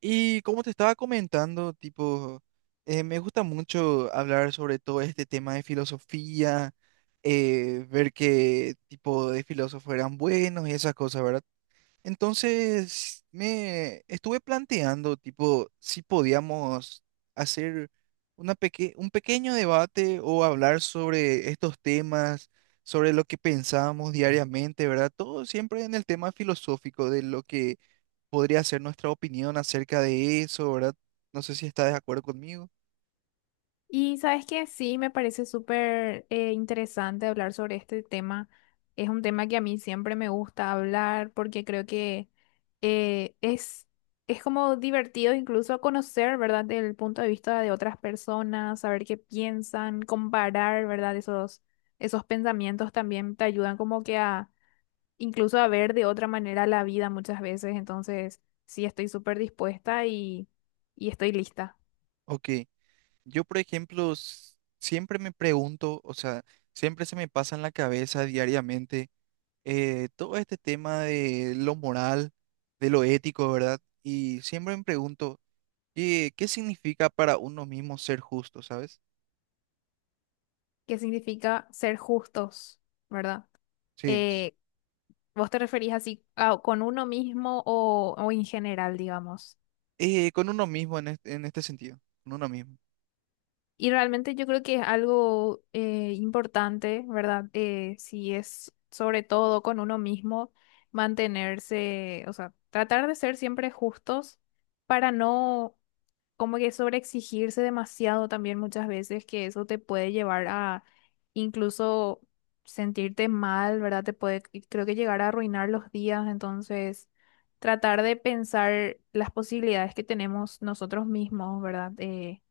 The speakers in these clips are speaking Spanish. Y como te estaba comentando, tipo, me gusta mucho hablar sobre todo este tema de filosofía, ver qué tipo de filósofos eran buenos y esas cosas, ¿verdad? Entonces, me estuve planteando, tipo, si podíamos hacer una un pequeño debate o hablar sobre estos temas, sobre lo que pensábamos diariamente, ¿verdad? Todo siempre en el tema filosófico de lo que podría ser nuestra opinión acerca de eso, ¿verdad? No sé si está de acuerdo conmigo. Y sabes que sí, me parece súper interesante hablar sobre este tema. Es un tema que a mí siempre me gusta hablar porque creo que eh, es, es como divertido incluso conocer, ¿verdad?, del punto de vista de otras personas, saber qué piensan, comparar, ¿verdad? Esos pensamientos también te ayudan como que a incluso a ver de otra manera la vida muchas veces. Entonces, sí, estoy súper dispuesta y estoy lista. Ok, yo por ejemplo siempre me pregunto, o sea, siempre se me pasa en la cabeza diariamente, todo este tema de lo moral, de lo ético, ¿verdad? Y siempre me pregunto, qué significa para uno mismo ser justo?, ¿sabes? ¿Qué significa ser justos, verdad? Sí, Eh, ¿Vos te referís así con uno mismo o en general, digamos? Con uno mismo en en este sentido, con uno mismo. Y realmente yo creo que es algo importante, ¿verdad? Si es sobre todo con uno mismo, mantenerse, o sea, tratar de ser siempre justos para no como que sobreexigirse demasiado también muchas veces, que eso te puede llevar a incluso sentirte mal, ¿verdad? Te puede, y creo que llegar a arruinar los días, entonces tratar de pensar las posibilidades que tenemos nosotros mismos, ¿verdad?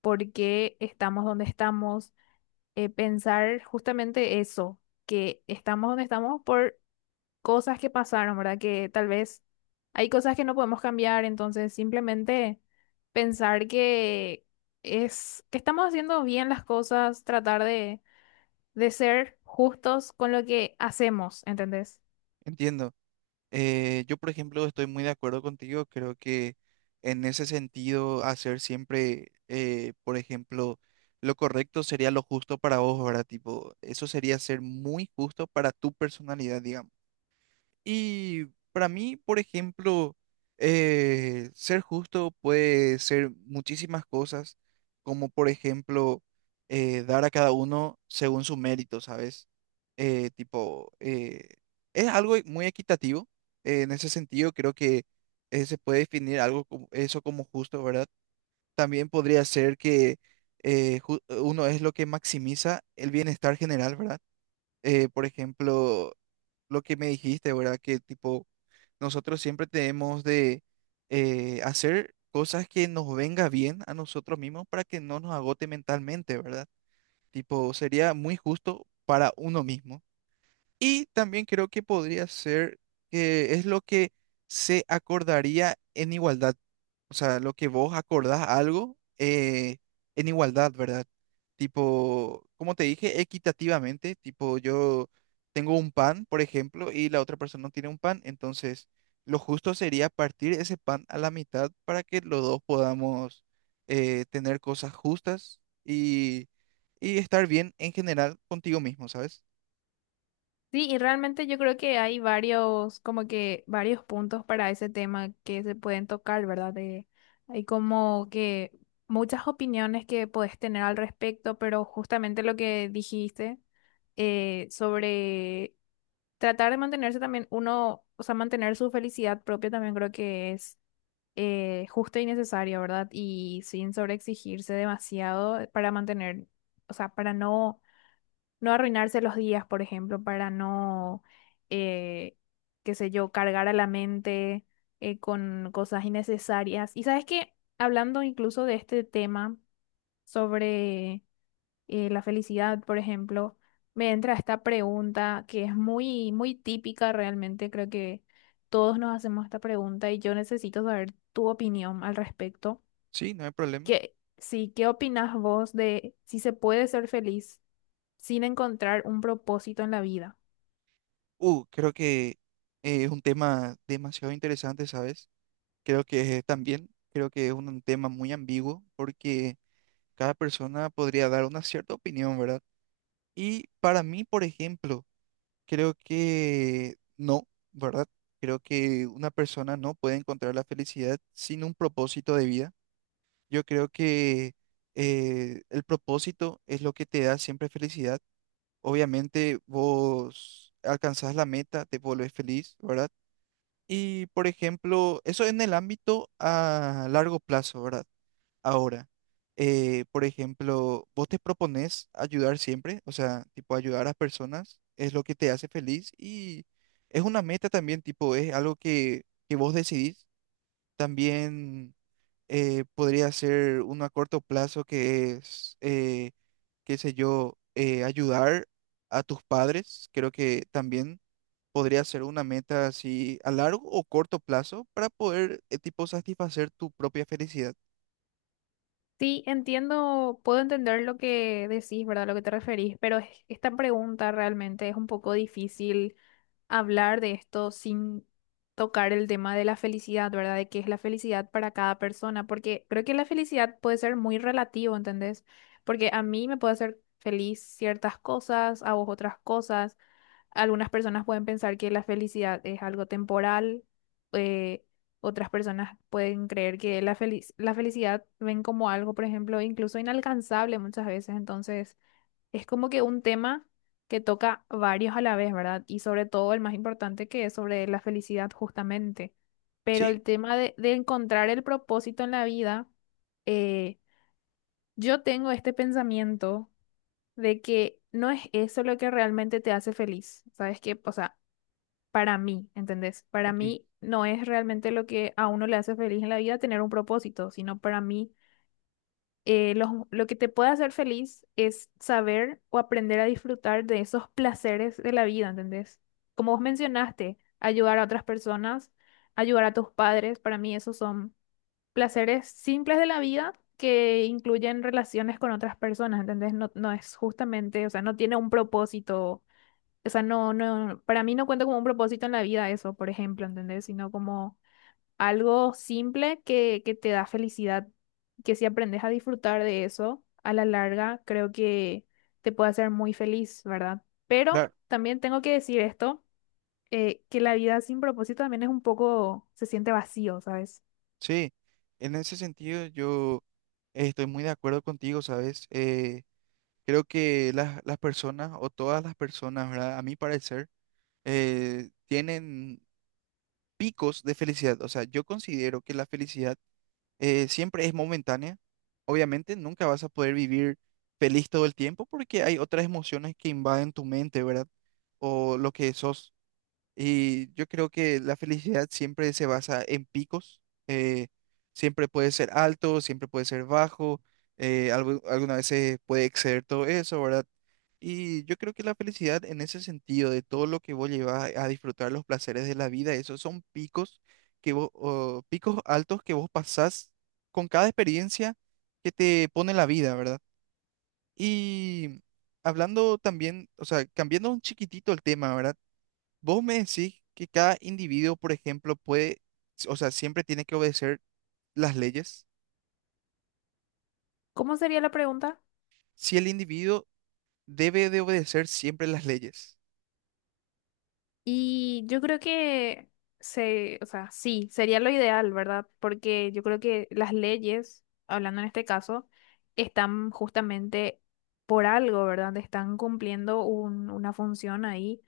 Por qué estamos donde estamos, pensar justamente eso, que estamos donde estamos por cosas que pasaron, ¿verdad? Que tal vez hay cosas que no podemos cambiar, entonces simplemente pensar que es que estamos haciendo bien las cosas, tratar de ser justos con lo que hacemos, ¿entendés? Entiendo. Yo, por ejemplo, estoy muy de acuerdo contigo. Creo que en ese sentido, hacer siempre, por ejemplo, lo correcto sería lo justo para vos, ¿verdad? Tipo, eso sería ser muy justo para tu personalidad, digamos. Y para mí, por ejemplo, ser justo puede ser muchísimas cosas, como por ejemplo dar a cada uno según su mérito, ¿sabes? Eh, tipo, eh, es algo muy equitativo. En ese sentido, creo que se puede definir algo como eso como justo, ¿verdad? También podría ser que uno es lo que maximiza el bienestar general, ¿verdad? Por ejemplo, lo que me dijiste, ¿verdad? Que tipo, nosotros siempre tenemos de hacer cosas que nos venga bien a nosotros mismos para que no nos agote mentalmente, ¿verdad? Tipo, sería muy justo para uno mismo. Y también creo que podría ser que es lo que se acordaría en igualdad. O sea, lo que vos acordás algo en igualdad, ¿verdad? Tipo, como te dije, equitativamente, tipo, yo tengo un pan, por ejemplo, y la otra persona no tiene un pan, entonces lo justo sería partir ese pan a la mitad para que los dos podamos tener cosas justas y estar bien en general contigo mismo, ¿sabes? Sí, y realmente yo creo que hay varios, como que varios puntos para ese tema que se pueden tocar, ¿verdad? De, hay como que muchas opiniones que podés tener al respecto, pero justamente lo que dijiste sobre tratar de mantenerse también uno, o sea, mantener su felicidad propia también creo que es justo y necesario, ¿verdad? Y sin sobreexigirse demasiado para mantener, o sea, para no arruinarse los días, por ejemplo, para no, eh, qué sé yo, cargar a la mente con cosas innecesarias. Y sabes que, hablando incluso de este tema sobre la felicidad, por ejemplo, me entra esta pregunta que es muy, muy típica realmente, creo que todos nos hacemos esta pregunta y yo necesito saber tu opinión al respecto. Sí, no hay problema. ¿Qué, sí, qué opinas vos de si se puede ser feliz sin encontrar un propósito en la vida? Creo que es un tema demasiado interesante, ¿sabes? Creo que es también, creo que es un tema muy ambiguo porque cada persona podría dar una cierta opinión, ¿verdad? Y para mí, por ejemplo, creo que no, ¿verdad? Creo que una persona no puede encontrar la felicidad sin un propósito de vida. Yo creo que el propósito es lo que te da siempre felicidad. Obviamente vos alcanzás la meta, te volvés feliz, ¿verdad? Y, por ejemplo, eso en el ámbito a largo plazo, ¿verdad? Ahora, por ejemplo, vos te propones ayudar siempre, o sea, tipo ayudar a personas es lo que te hace feliz y es una meta también, tipo, es algo que vos decidís. También podría ser uno a corto plazo que es, qué sé yo, ayudar a tus padres. Creo que también podría ser una meta así a largo o corto plazo para poder, tipo, satisfacer tu propia felicidad. Sí, entiendo, puedo entender lo que decís, ¿verdad? Lo que te referís, pero esta pregunta realmente es un poco difícil hablar de esto sin tocar el tema de la felicidad, ¿verdad? De qué es la felicidad para cada persona, porque creo que la felicidad puede ser muy relativo, ¿entendés? Porque a mí me puede hacer feliz ciertas cosas, a vos otras cosas. Algunas personas pueden pensar que la felicidad es algo temporal, eh, otras personas pueden creer que la la felicidad ven como algo, por ejemplo, incluso inalcanzable muchas veces. Entonces, es como que un tema que toca varios a la vez, ¿verdad? Y sobre todo el más importante que es sobre la felicidad justamente. Pero Sí, el tema de encontrar el propósito en la vida, eh, yo tengo este pensamiento de que no es eso lo que realmente te hace feliz. ¿Sabes qué? O sea, para mí, ¿entendés? Para ok. mí no es realmente lo que a uno le hace feliz en la vida tener un propósito, sino para mí lo que te puede hacer feliz es saber o aprender a disfrutar de esos placeres de la vida, ¿entendés? Como vos mencionaste, ayudar a otras personas, ayudar a tus padres, para mí esos son placeres simples de la vida que incluyen relaciones con otras personas, ¿entendés? No, no es justamente, o sea, no tiene un propósito, o sea, no, no, para mí no cuenta como un propósito en la vida eso, por ejemplo, ¿entendés? Sino como algo simple que te da felicidad, que si aprendes a disfrutar de eso a la larga, creo que te puede hacer muy feliz, ¿verdad? Pero Claro. también tengo que decir esto, que la vida sin propósito también es un poco, se siente vacío, ¿sabes? Sí, en ese sentido yo, estoy muy de acuerdo contigo, ¿sabes? Creo que las personas o todas las personas, ¿verdad? A mi parecer, tienen picos de felicidad. O sea, yo considero que la felicidad siempre es momentánea. Obviamente nunca vas a poder vivir feliz todo el tiempo porque hay otras emociones que invaden tu mente, ¿verdad? O lo que sos. Y yo creo que la felicidad siempre se basa en picos, eh, siempre puede ser alto, siempre puede ser bajo, algunas veces puede exceder todo eso, ¿verdad? Y yo creo que la felicidad en ese sentido, de todo lo que vos llevas a disfrutar los placeres de la vida, esos son picos que vos, o picos altos que vos pasás con cada experiencia que te pone la vida, ¿verdad? Y hablando también, o sea, cambiando un chiquitito el tema, ¿verdad? Vos me decís que cada individuo, por ejemplo, puede, o sea, siempre tiene que obedecer las leyes. ¿Cómo sería la pregunta? Si el individuo debe de obedecer siempre las leyes. Y yo creo que se, o sea, sí, sería lo ideal, ¿verdad? Porque yo creo que las leyes, hablando en este caso, están justamente por algo, ¿verdad? Están cumpliendo una función ahí,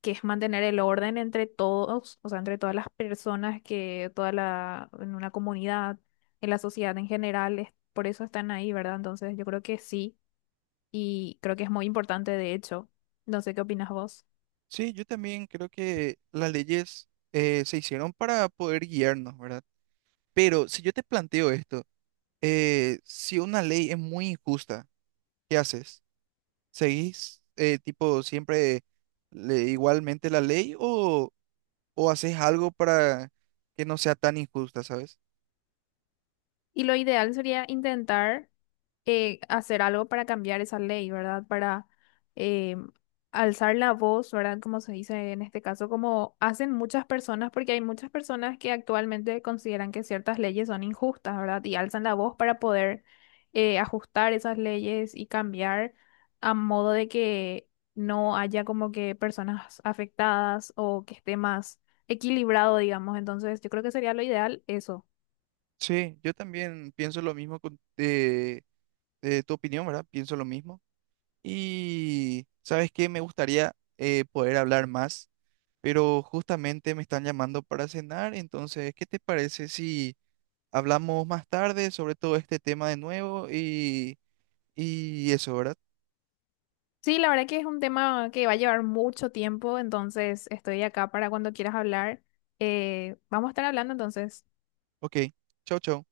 que es mantener el orden entre todos, o sea, entre todas las personas que toda la, en una comunidad, en la sociedad en general, por eso están ahí, ¿verdad? Entonces, yo creo que sí, y creo que es muy importante, de hecho. No sé qué opinas vos. Sí, yo también creo que las leyes se hicieron para poder guiarnos, ¿verdad? Pero si yo te planteo esto, si una ley es muy injusta, ¿qué haces? ¿Seguís tipo siempre igualmente la ley, o haces algo para que no sea tan injusta?, ¿sabes? Y lo ideal sería intentar hacer algo para cambiar esa ley, ¿verdad? Para eh, alzar la voz, ¿verdad? Como se dice en este caso, como hacen muchas personas, porque hay muchas personas que actualmente consideran que ciertas leyes son injustas, ¿verdad? Y alzan la voz para poder ajustar esas leyes y cambiar a modo de que no haya como que personas afectadas o que esté más equilibrado, digamos. Entonces, yo creo que sería lo ideal eso. Sí, yo también pienso lo mismo de tu opinión, ¿verdad? Pienso lo mismo. Y, ¿sabes qué? Me gustaría, poder hablar más, pero justamente me están llamando para cenar, entonces, ¿qué te parece si hablamos más tarde sobre todo este tema de nuevo y eso, verdad? Sí, la verdad que es un tema que va a llevar mucho tiempo, entonces estoy acá para cuando quieras hablar. Vamos a estar hablando entonces. Ok, chau, chau.